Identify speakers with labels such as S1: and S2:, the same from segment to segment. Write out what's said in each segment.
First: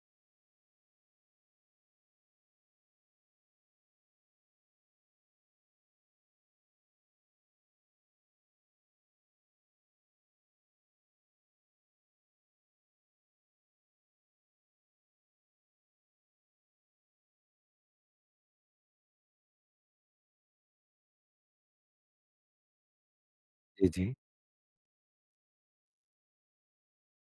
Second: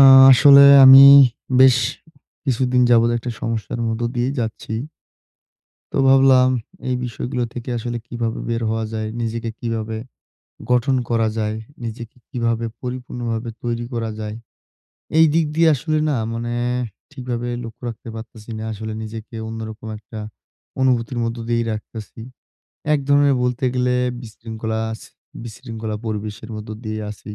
S1: আ আসলে আমি বেশ কিছুদিন যাবৎ একটা সমস্যার মধ্য দিয়েই যাচ্ছি। তো ভাবলাম এই বিষয়গুলো থেকে আসলে কিভাবে বের হওয়া যায়, নিজেকে কিভাবে গঠন করা যায়, নিজেকে কিভাবে পরিপূর্ণভাবে তৈরি করা যায়। এই দিক দিয়ে আসলে না মানে ঠিকভাবে লক্ষ্য রাখতে পারতেছি না। আসলে নিজেকে অন্যরকম একটা অনুভূতির মধ্য দিয়েই রাখতেছি। এক ধরনের বলতে
S2: জি,
S1: গেলে
S2: জি।
S1: বিশৃঙ্খলা বিশৃঙ্খলা পরিবেশের মধ্য দিয়ে আছি।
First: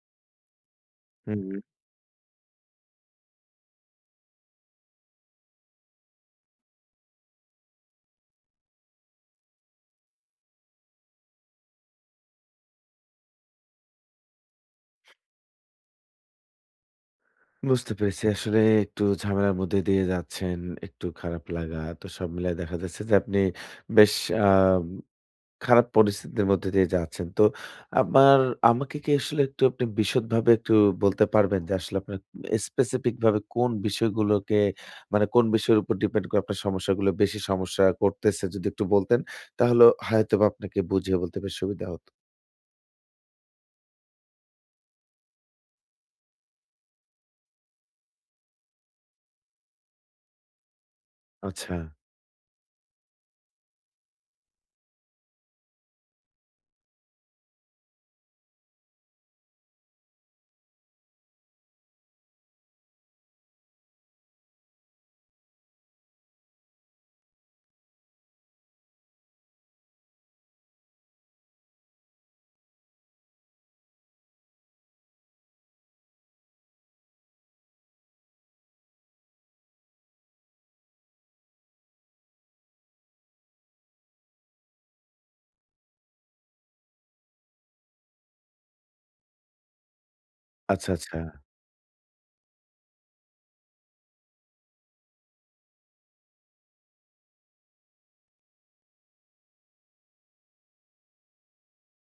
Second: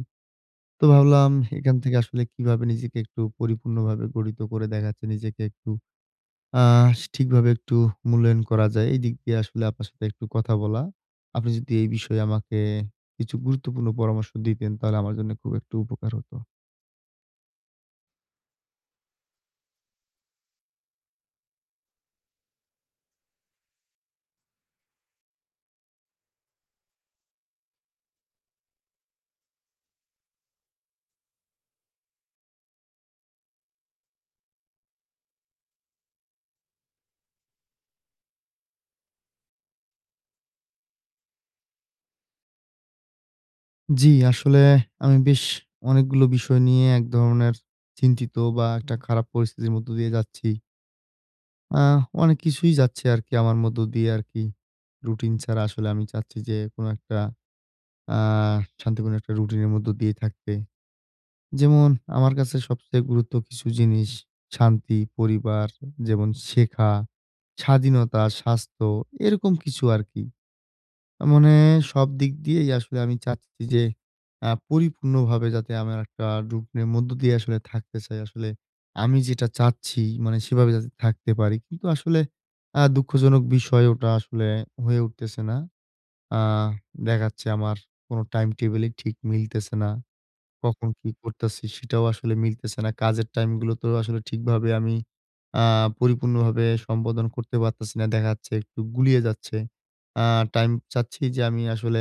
S1: তো ভাবলাম
S2: হুম,
S1: এখান থেকে আসলে কিভাবে নিজেকে একটু পরিপূর্ণভাবে গঠিত করে দেখাচ্ছে নিজেকে একটু আহ ঠিকভাবে একটু মূল্যায়ন করা যায়। এই দিক দিয়ে আসলে আপনার সাথে একটু কথা বলা। আপনি যদি এই বিষয়ে আমাকে কিছু গুরুত্বপূর্ণ পরামর্শ দিতেন তাহলে আমার জন্য খুব একটু উপকার হতো।
S2: বুঝতে পেরেছি। আসলে একটু ঝামেলার মধ্যে দিয়ে যাচ্ছেন, একটু খারাপ লাগা। তো সব মিলায় দেখা যাচ্ছে যে আপনি বেশ আম খারাপ পরিস্থিতির মধ্যে দিয়ে যাচ্ছেন। তো আমার আমাকে কি আসলে একটু আপনি বিশদভাবে একটু বলতে পারবেন যে আসলে আপনার স্পেসিফিক ভাবে কোন বিষয়গুলোকে মানে কোন বিষয়ের উপর ডিপেন্ড করে আপনার সমস্যাগুলো বেশি সমস্যা করতেছে যদি একটু বলতেন, তাহলে হয়তোবা আপনাকে বুঝিয়ে বলতে বেশ সুবিধা হতো।
S1: জি, আসলে আমি বেশ অনেকগুলো বিষয় নিয়ে এক ধরনের চিন্তিত বা একটা খারাপ পরিস্থিতির মধ্য দিয়ে যাচ্ছি।
S2: আচ্ছা,
S1: আ অনেক কিছুই যাচ্ছে আরকি আমার মধ্য দিয়ে আরকি। রুটিন ছাড়া আসলে আমি চাচ্ছি যে কোনো একটা আ শান্তিপূর্ণ একটা রুটিনের মধ্য দিয়ে থাকতে। যেমন আমার কাছে সবচেয়ে গুরুত্ব কিছু জিনিস শান্তি, পরিবার, যেমন শেখা, স্বাধীনতা, স্বাস্থ্য এরকম কিছু আরকি। মানে সব দিক দিয়েই আসলে আমি চাচ্ছি যে পরিপূর্ণভাবে যাতে আমার একটা রুটিনের মধ্য দিয়ে আসলে থাকতে চাই। আসলে আমি যেটা চাচ্ছি মানে সেভাবে যাতে থাকতে পারি। কিন্তু আসলে দুঃখজনক বিষয় ওটা আসলে হয়ে উঠতেছে না। আ দেখাচ্ছে আমার কোনো টাইম টেবলই ঠিক মিলতেছে না। কখন
S2: আচ্ছা,
S1: কি
S2: আচ্ছা।
S1: করতেছি সেটাও আসলে মিলতেছে না। কাজের টাইমগুলোতেও আসলে ঠিকভাবে আমি আ পরিপূর্ণভাবে সম্পাদন করতে পারতেছি না। দেখা যাচ্ছে একটু গুলিয়ে যাচ্ছে। আ টাইম চাচ্ছি যে আমি আসলে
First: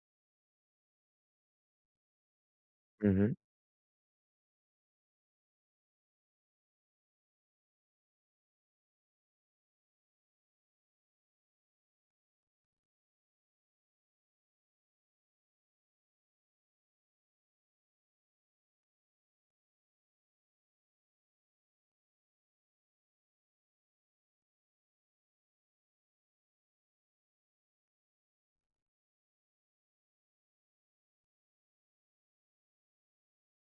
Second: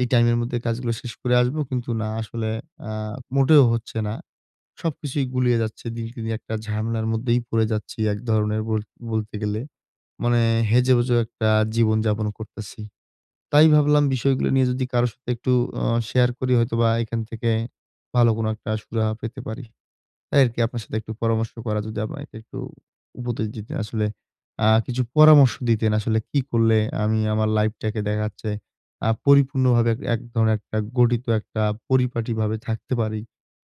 S1: এই টাইমের মধ্যে কাজগুলো শেষ করে আসবো। কিন্তু না আসলে আ
S2: হুম, হুম।
S1: মোটেও হচ্ছে না। সবকিছুই গুলিয়ে যাচ্ছে। দিনকে দিন একটা ঝামেলার মধ্যেই পড়ে যাচ্ছি এক ধরনের বলতে গেলে। মানে হেজে-বুজে একটা জীবনযাপন করতেছি। তাই ভাবলাম বিষয়গুলো নিয়ে যদি কারো সাথে একটু অ শেয়ার করি হয়তোবা এখান থেকে ভালো কোনো একটা সুরাহা পেতে পারি। তাই আরকি আপনার সাথে একটু পরামর্শ করা যদি আমাকে একটু উপদেশ দিতেন আসলে কিছু পরামর্শ দিতেন আসলে কি করলে আমি আমার লাইফটাকে দেখা যাচ্ছে পরিপূর্ণভাবে এক এক ধরনের একটা গঠিত একটা পরিপাটিভাবে থাকতে পারি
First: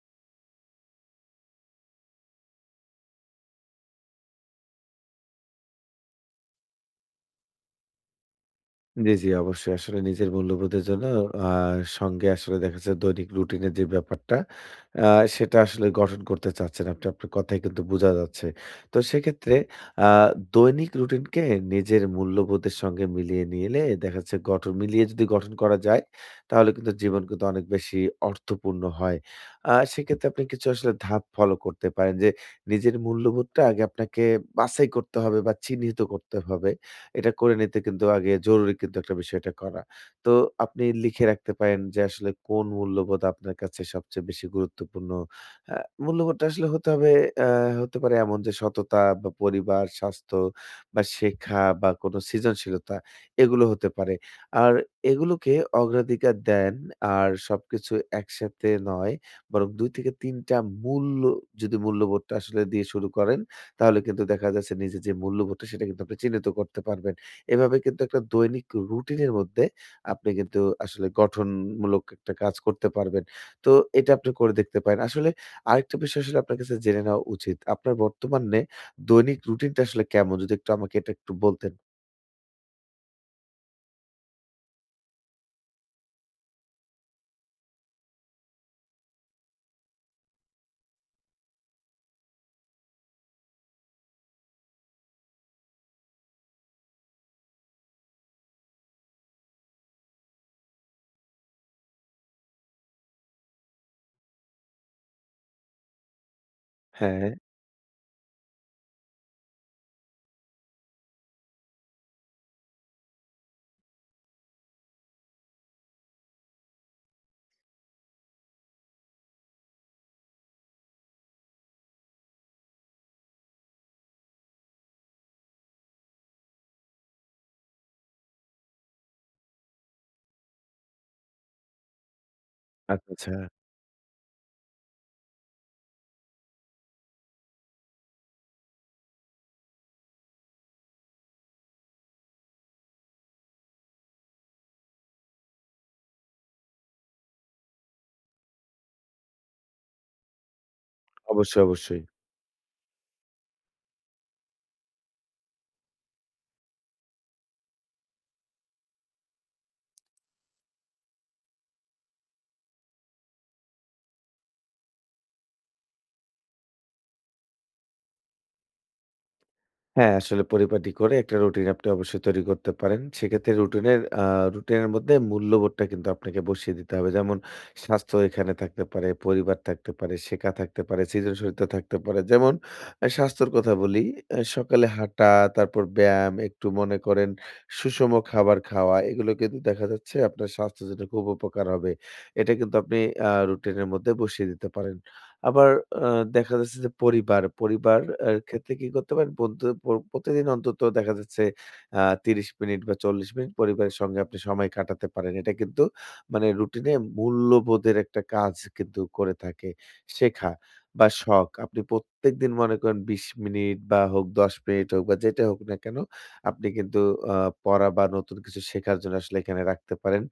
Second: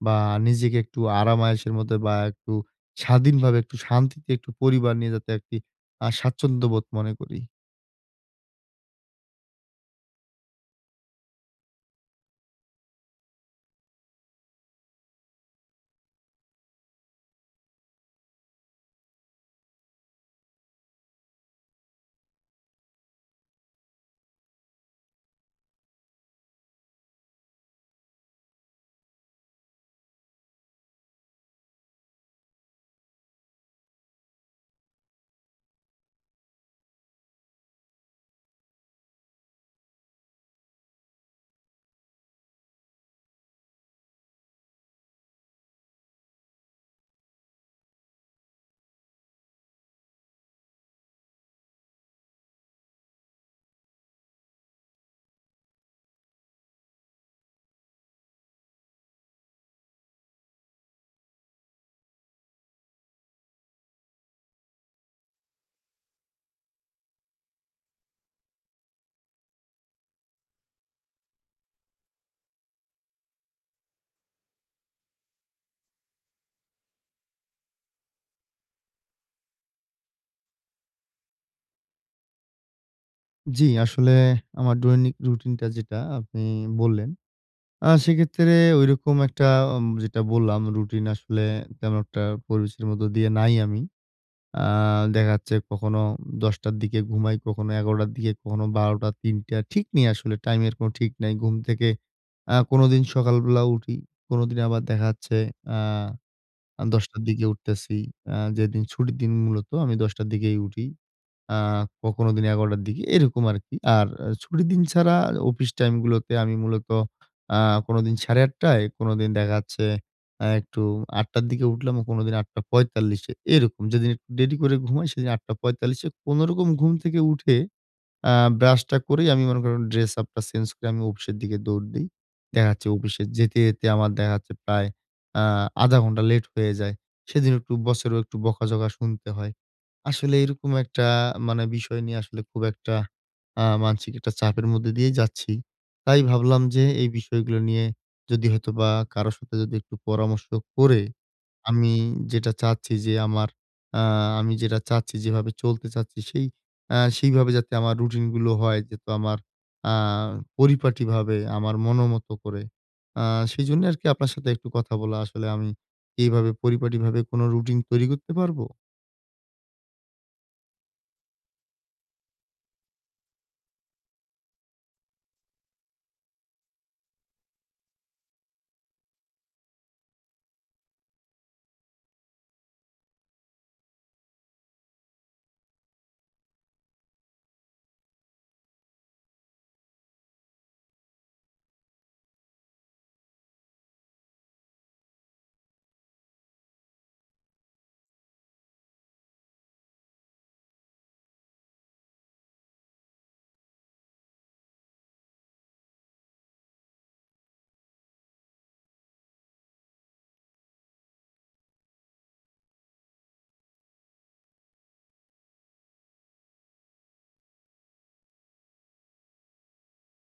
S1: বা নিজেকে একটু আরাম-আয়েশের মধ্যে বা একটু স্বাধীনভাবে একটু শান্তিতে একটু পরিবার নিয়ে যাতে একটি স্বাচ্ছন্দ্যবোধ মনে করি।
S2: জি, জি, অবশ্যই। আসলে নিজের মূল্যবোধের জন্য আ সঙ্গে আসলে দেখা যাচ্ছে দৈনিক রুটিনের যে ব্যাপারটা, আ সেটা আসলে গঠন করতে চাচ্ছেন আপনি। আপনার কথায় কিন্তু বোঝা যাচ্ছে। তো সেক্ষেত্রে আ দৈনিক রুটিনকে নিজের মূল্যবোধের সঙ্গে মিলিয়ে নিলে দেখা যাচ্ছে গঠন মিলিয়ে যদি গঠন করা যায়, তাহলে কিন্তু জীবন কিন্তু অনেক বেশি অর্থপূর্ণ হয়। সেক্ষেত্রে আপনি কিছু আসলে ধাপ ফলো করতে পারেন যে, নিজের মূল্যবোধটা আগে আপনাকে বাছাই করতে হবে বা চিহ্নিত করতে হবে। এটা করে নিতে কিন্তু আগে জরুরি কিন্তু একটা বিষয় এটা করা। তো আপনি লিখে রাখতে পারেন যে আসলে কোন মূল্যবোধ আপনার কাছে সবচেয়ে বেশি গুরুত্বপূর্ণ। আ মূল্যবোধটা আসলে হতে হবে আ হতে পারে এমন যে সততা বা পরিবার, স্বাস্থ্য বা শেখা বা কোনো সৃজনশীলতা এগুলো হতে পারে। আর এগুলোকে অগ্রাধিকার দেন আর সবকিছু একসাথে নয় বরং ২ থেকে ৩ টা মূল্য যদি মূল্যবোধটা আসলে দিয়ে শুরু করেন তাহলে কিন্তু দেখা যাচ্ছে নিজের যে মূল্যবোধটা সেটা কিন্তু আপনি চিহ্নিত করতে পারবেন। এভাবে কিন্তু একটা দৈনিক রুটিনের মধ্যে আপনি কিন্তু আসলে গঠনমূলক একটা কাজ করতে পারবেন। তো এটা আপনি করে দেখতে পারেন। আসলে আরেকটা বিষয় আসলে আপনার কাছে জেনে নেওয়া উচিত। আপনার বর্তমানে দৈনিক রুটিনটা আসলে কেমন? যদি একটু আমাকে এটা একটু বলতেন।
S1: জি, আসলে আমার দৈনিক রুটিনটা যেটা আপনি বললেন, সেক্ষেত্রে ঐরকম একটা যেটা বললাম রুটিন আসলে তেমন একটা পরিবেশের মধ্য দিয়ে নাই আমি। আ দেখা যাচ্ছে কখনো ১০ঃ০০ র দিকে ঘুমাই, কখনো ১১ঃ০০ র দিকে, কখনো ১২ঃ০০ ৩ঃ০০ ঠিক নেই আসলে টাইমের কোনো ঠিক নাই। ঘুম থেকে কোনোদিন সকালবেলা উঠি, কোনোদিন আবার দেখা যাচ্ছে আ ১০ঃ০০ র
S2: হ্যাঁ,
S1: দিকে উঠতেছি। যেদিন ছুটির দিন মূলত আমি ১০ঃ০০ র দিকেই উঠি। আ কখনো দিন ১১:০০ র দিকে এরকম আরকি। আর ছুটির দিন ছাড়া অফিস টাইম গুলোতে আমি মূলত আ কোনোদিন ৮:৩০ কোনোদিন দেখা যাচ্ছে একটু ৮:০০ র দিকে উঠলাম, কোনোদিন ৮:৪৫ এ এরকম। যেদিন একটু দেরি করে ঘুমাই সেদিন ৮:৪৫ এ কোনরকম ঘুম থেকে উঠে আ ব্রাশটা করেই আমি মনে করেন ড্রেস আপটা চেঞ্জ করে আমি অফিসের দিকে দৌড় দেই। দেখা যাচ্ছে
S2: আচ্ছা,
S1: অফিসে
S2: আচ্ছা।
S1: যেতে, যেতে আমার দেখা যাচ্ছে প্রায় আ ০.৫ ঘন্টা লেট হয়ে যায়। সেদিন একটু বসেরও একটু বকাঝকা শুনতে হয়। আসলে এরকম একটা মানে বিষয় নিয়ে আসলে খুব একটা মানসিক একটা চাপের মধ্যে দিয়েই যাচ্ছি। তাই ভাবলাম যে এই বিষয়গুলো নিয়ে যদি হয়তোবা কারো সাথে যদি একটু পরামর্শ করে
S2: অবশ্যই,
S1: আমি
S2: অবশ্যই।
S1: যেটা চাচ্ছি যে আমার আ আমি যেটা চাচ্ছি, যেভাবে চলতে চাচ্ছি সেই সেইভাবে যাতে আমার রুটিন গুলো হয় যেহেতু আমার আ পরিপাটিভাবে আমার মনোমতো করে। আ সেজন্য আরকি আপনার সাথে একটু কথা বলা। আসলে আমি এইভাবে পরিপাটিভাবে কোনো রুটিন তৈরি করতে পারবো?
S2: হ্যাঁ, আসলে পরিপাটি করে একটা রুটিন আপনি অবশ্যই তৈরি করতে পারেন। সেক্ষেত্রে রুটিনের মধ্যে মূল্যবোধটা কিন্তু আপনাকে বসিয়ে দিতে হবে। যেমন স্বাস্থ্য এখানে থাকতে পারে, পরিবার থাকতে পারে, শেখা থাকতে পারে, সৃজনশীলতা থাকতে পারে। যেমন স্বাস্থ্যর কথা বলি, সকালে হাঁটা, তারপর ব্যায়াম, একটু মনে করেন সুষম খাবার খাওয়া, এগুলো কিন্তু দেখা যাচ্ছে আপনার স্বাস্থ্যের জন্য খুব উপকার হবে। এটা কিন্তু আপনি রুটিনের মধ্যে বসিয়ে দিতে পারেন। আবার আ দেখা যাচ্ছে যে পরিবার এর ক্ষেত্রে কি করতে পারেন? বন্ধু প প্রতিদিন অন্তত দেখা যাচ্ছে ৩০ মিনিট বা ৪০ মিনিট পরিবারের সঙ্গে আপনি সময় কাটাতে পারেন। এটা কিন্তু মানে রুটিনে মূল্যবোধের একটা কাজ কিন্তু করে থাকে। শেখা বা শখ। আপনি প্রত্যেকদিন মনে করেন ২০ মিনিট বা হোক ১০ মিনিট হোক বা যেটা হোক না কেন, আপনি কিন্তু আ পড়া বা নতুন কিছু শেখার জন্য আসলে এখানে রাখতে পারেন।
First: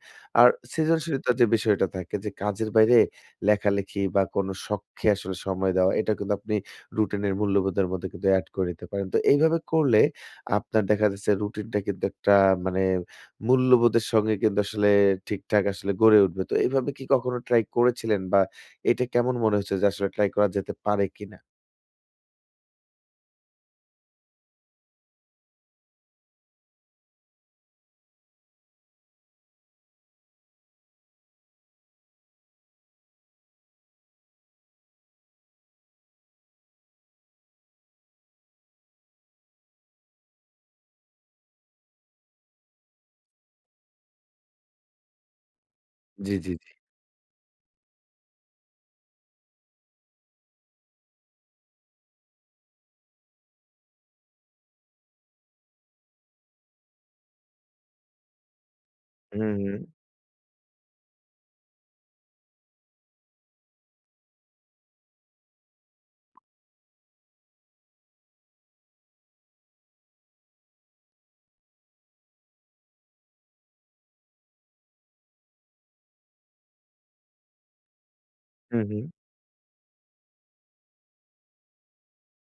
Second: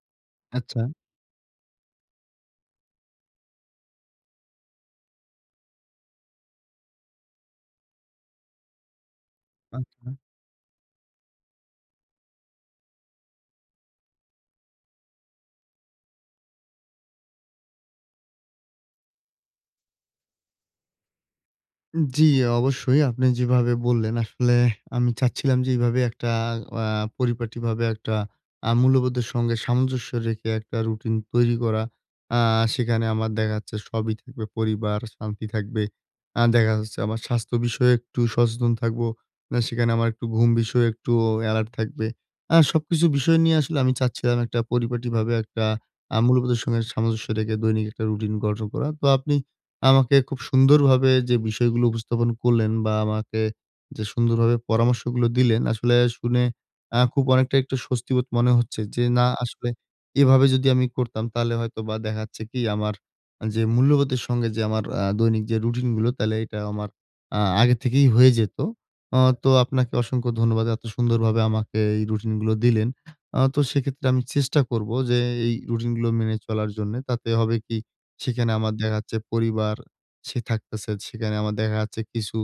S2: আর
S1: আচ্ছা,
S2: সৃজনশীলতার যে বিষয়টা থাকে যে কাজের বাইরে লেখালেখি বা কোনো শখকে আসলে সময় দেওয়া, এটা কিন্তু আপনি রুটিনের মূল্যবোধের মধ্যে কিন্তু এড করে নিতে পারেন। তো এইভাবে করলে
S1: আচ্ছা।
S2: আপনার দেখা যাচ্ছে রুটিনটা কিন্তু একটা মানে মূল্যবোধের সঙ্গে কিন্তু আসলে ঠিকঠাক আসলে গড়ে উঠবে। তো এইভাবে কি কখনো ট্রাই করেছিলেন বা এটা কেমন মনে হচ্ছে যে আসলে ট্রাই করা যেতে পারে কিনা?
S1: জি, অবশ্যই। আপনি যেভাবে বললেন আসলে আমি চাচ্ছিলাম যে এইভাবে একটা আ পরিপাটিভাবে একটা মূল্যবোধের সঙ্গে সামঞ্জস্য রেখে একটা রুটিন তৈরি করা। আ সেখানে আমার দেখা যাচ্ছে সবই থাকবে, পরিবার, শান্তি থাকবে। দেখা যাচ্ছে আমার স্বাস্থ্য বিষয়ে একটু সচেতন থাকবো। সেখানে আমার একটু ঘুম বিষয়ে একটু এলার্ট থাকবে। সবকিছু বিষয় নিয়ে আসলে আমি চাচ্ছিলাম একটা পরিপাটিভাবে একটা
S2: জি, জি,
S1: মূল্যবোধের
S2: জি।
S1: সঙ্গে সামঞ্জস্য রেখে দৈনিক একটা রুটিন গঠন করা। তো আপনি আমাকে খুব সুন্দরভাবে যে বিষয়গুলো উপস্থাপন করলেন বা আমাকে যে সুন্দরভাবে পরামর্শগুলো দিলেন, আসলে শুনে খুব অনেকটা একটু স্বস্তিবোধ মনে হচ্ছে যে, না
S2: হুম,
S1: আসলে
S2: হুম।
S1: এভাবে যদি আমি করতাম তাহলে হয়তোবা দেখা যাচ্ছে কি আমার যে মূল্যবোধের সঙ্গে যে আমার দৈনিক যে রুটিন গুলো তাহলে এটা আমার আগে থেকেই হয়ে যেত। তো আপনাকে অসংখ্য ধন্যবাদ। এত সুন্দরভাবে আমাকে এই রুটিন গুলো দিলেন। তো সেক্ষেত্রে আমি চেষ্টা করব যে এই রুটিন গুলো মেনে চলার জন্যে। তাতে হবে কি সেখানে আমার
S2: হুম,
S1: দেখা
S2: হুম।
S1: যাচ্ছে পরিবার সে থাকতেছে। সেখানে আমার দেখা যাচ্ছে কিছু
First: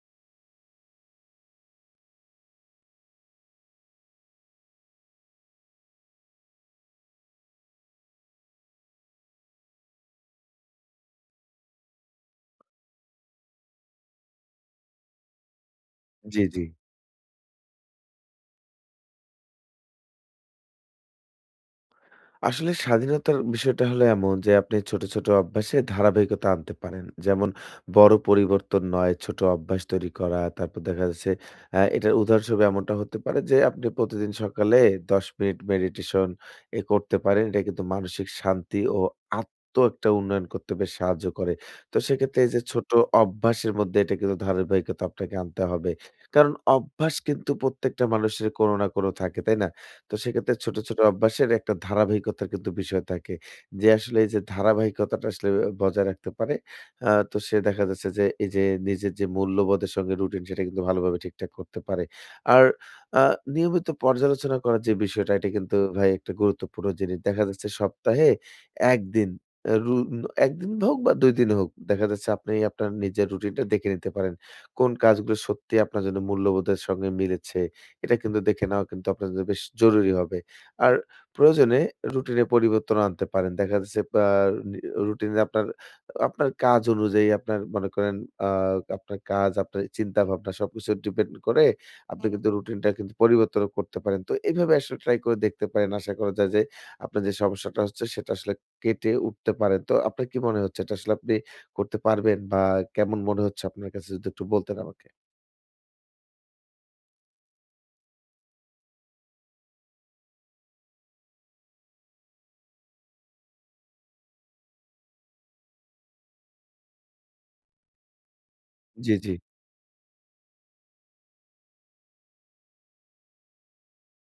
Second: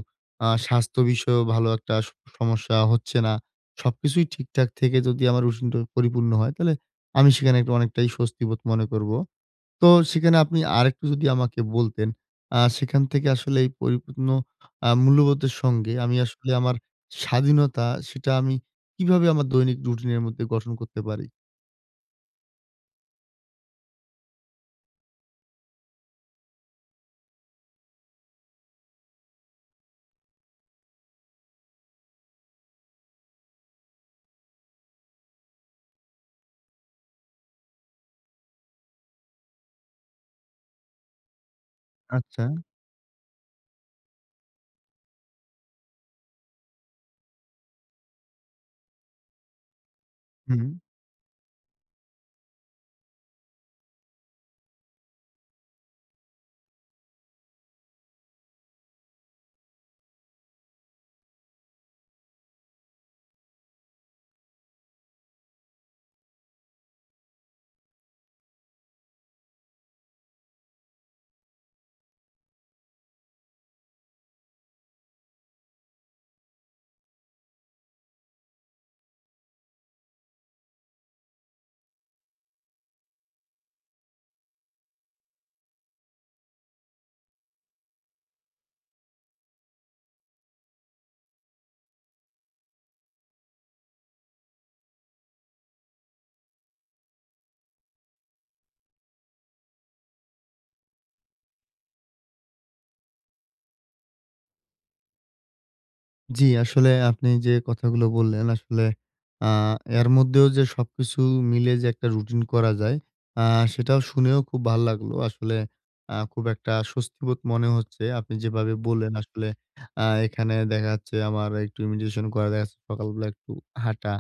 S1: স্বাস্থ্য বিষয়েও ভালো একটা সমস্যা হচ্ছে না। সবকিছুই ঠিকঠাক থেকে যদি আমার রুটিনটা পরিপূর্ণ হয়, তাহলে আমি সেখানে একটা অনেকটাই স্বস্তিবোধ মনে করব। তো সেখানে আপনি আরেকটু যদি আমাকে বলতেন, সেখান থেকে আসলে এই পরিপূর্ণ মূল্যবোধের সঙ্গে আমি
S2: জি,
S1: আসলে
S2: জি।
S1: আমার স্বাধীনতা, সেটা আমি কিভাবে আমার দৈনিক রুটিনের মধ্যে গঠন করতে পারি?
S2: আসলে স্বাধীনতার বিষয়টা হলো এমন যে আপনি ছোট, ছোট অভ্যাসে ধারাবাহিকতা আনতে পারেন। যেমন বড় পরিবর্তন নয়, ছোট অভ্যাস তৈরি করা। তারপর দেখা যাচ্ছে এটার উদাহরণস্বরূপ এমনটা হতে পারে যে আপনি প্রতিদিন সকালে ১০ মিনিট মেডিটেশন এ করতে পারেন। এটা কিন্তু মানসিক শান্তি ও আত্ম একটা উন্নয়ন করতে বেশ সাহায্য করে। তো সেক্ষেত্রে
S1: আচ্ছা,
S2: এই যে ছোট অভ্যাসের মধ্যে এটা কিন্তু ধারাবাহিকতা আপনাকে আনতে হবে। কারণ অভ্যাস কিন্তু প্রত্যেকটা মানুষের কোনো না কোনো থাকে, তাই না? তো সেক্ষেত্রে
S1: হুম।
S2: ছোট, ছোট অভ্যাসের একটা ধারাবাহিকতার কিন্তু বিষয় থাকে। যে আসলে এই যে ধারাবাহিকতাটা আসলে বজায় রাখতে পারে, তো সে দেখা যাচ্ছে যে এই যে নিজের যে মূল্যবোধের সঙ্গে রুটিন সেটা কিন্তু ভালোভাবে ঠিকঠাক করতে পারে। আর আ নিয়মিত পর্যালোচনা করার যে বিষয়টা এটা কিন্তু ভাই একটা গুরুত্বপূর্ণ জিনিস। দেখা যাচ্ছে সপ্তাহে ১ দিন আ রু ১ দিন হোক বা ২ দিন হোক দেখা যাচ্ছে আপনি আপনার নিজের রুটিনটা দেখে নিতে পারেন। কোন কাজগুলো সত্যি আপনার জন্য মূল্যবোধের সঙ্গে মিলেছে। এটা কিন্তু দেখে নেওয়া কিন্তু আপনার জন্য বেশ জরুরি হবে। আর প্রয়োজনে রুটিনে পরিবর্তন আনতে পারেন। দেখা যাচ্ছে আ নি রুটিনে আপনার, আপনার কাজ অনুযায়ী আপনার মনে করেন আ আপনার কাজ, আপনার চিন্তাভাবনা সবকিছু ডিপেন্ড করে আপনি কিন্তু রুটিনটা কিন্তু পরিবর্তনও করতে পারেন। তো এভাবে আসলে ট্রাই করে দেখতে পারেন। আশা করা যায় যে আপনার যে সমস্যাটা হচ্ছে সেটা আসলে কেটে উঠতে পারেন। তো আপনার কি মনে হচ্ছে এটা আসলে আপনি করতে পারবেন বা কেমন মনে হচ্ছে আপনার কাছে যদি একটু বলতেন আমাকে?
S1: জি, আসলে আপনি যে কথাগুলো বললেন আসলে আ এর মধ্যেও যে সবকিছু মিলে যে একটা রুটিন করা যায়, আ সেটাও শুনেও খুব ভাল লাগলো। আসলে খুব একটা স্বস্তিবোধ মনে হচ্ছে। আপনি যেভাবে বললেন
S2: জি, জি।
S1: আসলে এখানে দেখা যাচ্ছে আমার একটু মেডিটেশন করা, দেখা যাচ্ছে সকালবেলা একটু হাঁটা।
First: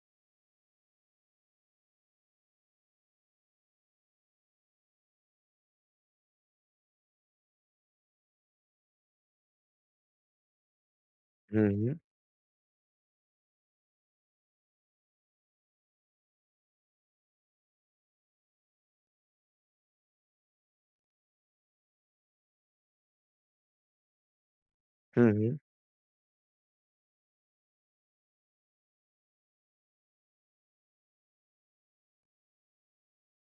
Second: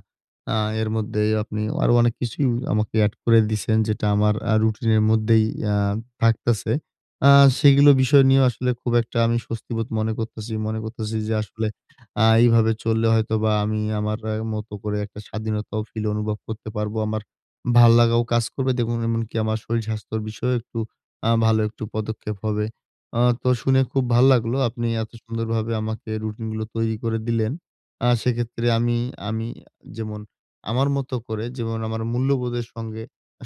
S1: আ এর মধ্যেই আপনি আরো অনেক কিছুই আমাকে এড করে দিছেন যেটা আমার রুটিনের মধ্যেই আ থাকতেছে। আ সেগুলো বিষয় নিয়েও আসলে খুব একটা আমি স্বস্তিবোধ মনে করতেছি। মনে করতেছি যে আসলে
S2: হুম, হুম।
S1: এইভাবে চললে হয়তোবা আমি আমার মতো করে একটা স্বাধীনতাও ফিল অনুভব করতে পারবো। আমার ভাল্লাগাও কাজ করবে। দেখুন এমনকি আমার শরীর স্বাস্থ্যর বিষয়েও একটু ভালো একটু পদক্ষেপ হবে। তো শুনে খুব ভাল লাগলো। আপনি এত
S2: হুম, হুম।
S1: সুন্দরভাবে আমাকে রুটিন গুলো তৈরি করে দিলেন। সেক্ষেত্রে আমি আমি যেমন আমার মতো করে যেমন আমার মূল্যবোধের সঙ্গে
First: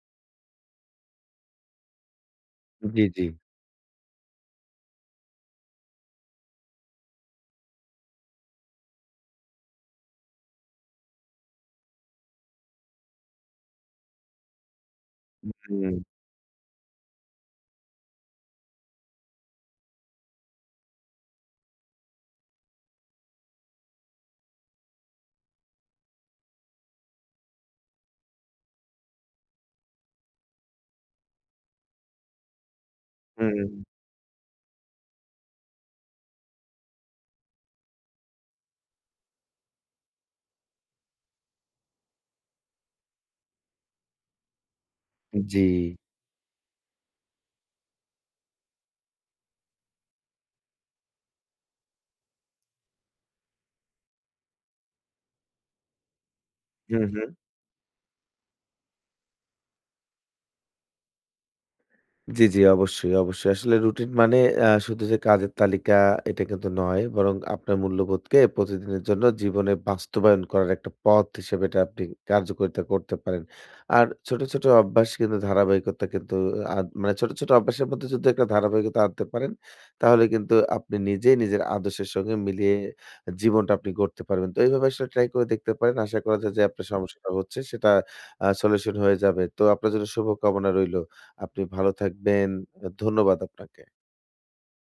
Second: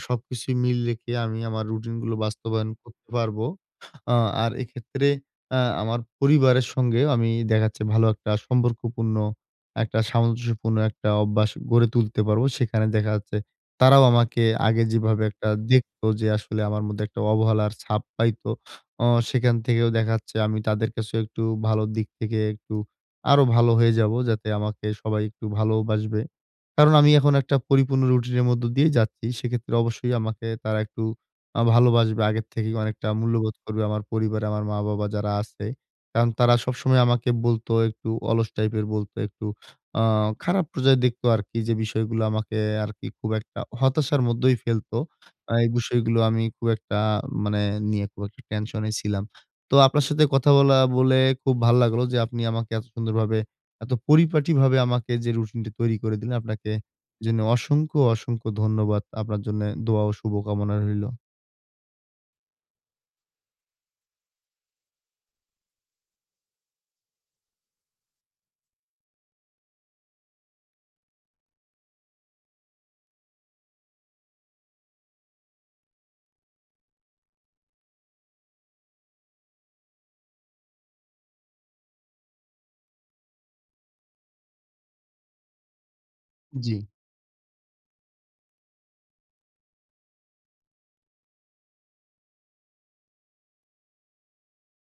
S1: সবকিছু মিল রেখে আমি আমার রুটিন গুলো বাস্তবায়ন
S2: জি,
S1: করতে
S2: জি।
S1: পারবো। আ আর এক্ষেত্রে আমার পরিবারের সঙ্গে আমি দেখা যাচ্ছে ভালো একটা সম্পর্কপূর্ণ, একটা সামঞ্জস্যপূর্ণ একটা অভ্যাস গড়ে তুলতে পারবো। সেখানে দেখা যাচ্ছে তারাও আমাকে আগে যেভাবে একটা
S2: হুম,
S1: দেখতো যে আসলে আমার মধ্যে একটা অবহেলার ছাপ পাইতো, সেখান থেকেও দেখা যাচ্ছে আমি তাদের কাছেও একটু ভালোর দিক থেকে একটু আরো ভালো হয়ে যাবো যাতে আমাকে সবাই একটু ভালোবাসবে। কারণ আমি এখন একটা পরিপূর্ণ রুটিনের মধ্য দিয়ে যাচ্ছি। সেক্ষেত্রে অবশ্যই আমাকে তারা একটু ভালোবাসবে আগের থেকেই অনেকটা মূল্যবোধ
S2: হুম,
S1: করবে আমার পরিবারে আমার মা-বাবা যারা আছে। কারণ তারা সবসময় আমাকে বলতো একটু অলস টাইপের বলতো একটু আ খারাপ পর্যায়ে দেখতো আরকি যে বিষয়গুলো আমাকে আরকি খুব একটা হতাশার মধ্যেই ফেলতো।
S2: জি।
S1: এই বিষয়গুলো আমি খুব একটা মানে নিয়ে খুব একটা টেনশনে ছিলাম। তো আপনার সাথে কথা বলা বলে খুব ভাল লাগলো যে আপনি আমাকে এত সুন্দরভাবে এত পরিপাটিভাবে আমাকে যে রুটিনটি তৈরি করে দিলেন আপনাকে
S2: হুম, হুম।
S1: এজন্য অসংখ্য, অসংখ্য ধন্যবাদ। আপনার জন্যে দোয়া ও শুভকামনা রইলো।
S2: জি, জি। অবশ্যই, অবশ্যই। আসলে রুটিন মানে শুধু যে কাজের তালিকা এটা কিন্তু নয়। বরং আপনার মূল্যবোধকে প্রতিদিনের জন্য জীবনে বাস্তবায়ন করার একটা পথ হিসেবে এটা আপনি কার্যকারিতা করতে পারেন। আর ছোট, ছোট অভ্যাস কিন্তু ধারাবাহিকতা কিন্তু মানে ছোট, ছোট অভ্যাসের মধ্যে যদি একটা ধারাবাহিকতা আনতে পারেন, তাহলে কিন্তু আপনি নিজেই নিজের আদর্শের সঙ্গে মিলিয়ে জীবনটা আপনি গড়তে পারবেন। তো এইভাবে আসলে ট্রাই করে দেখতে পারেন। আশা করা যায় যে
S1: জি।
S2: আপনার সমস্যাটা হচ্ছে সেটা সলিউশন হয়ে যাবে। তো আপনার জন্য শুভকামনা রইলো। আপনি ভালো থাকবেন। ধন্যবাদ আপনাকে।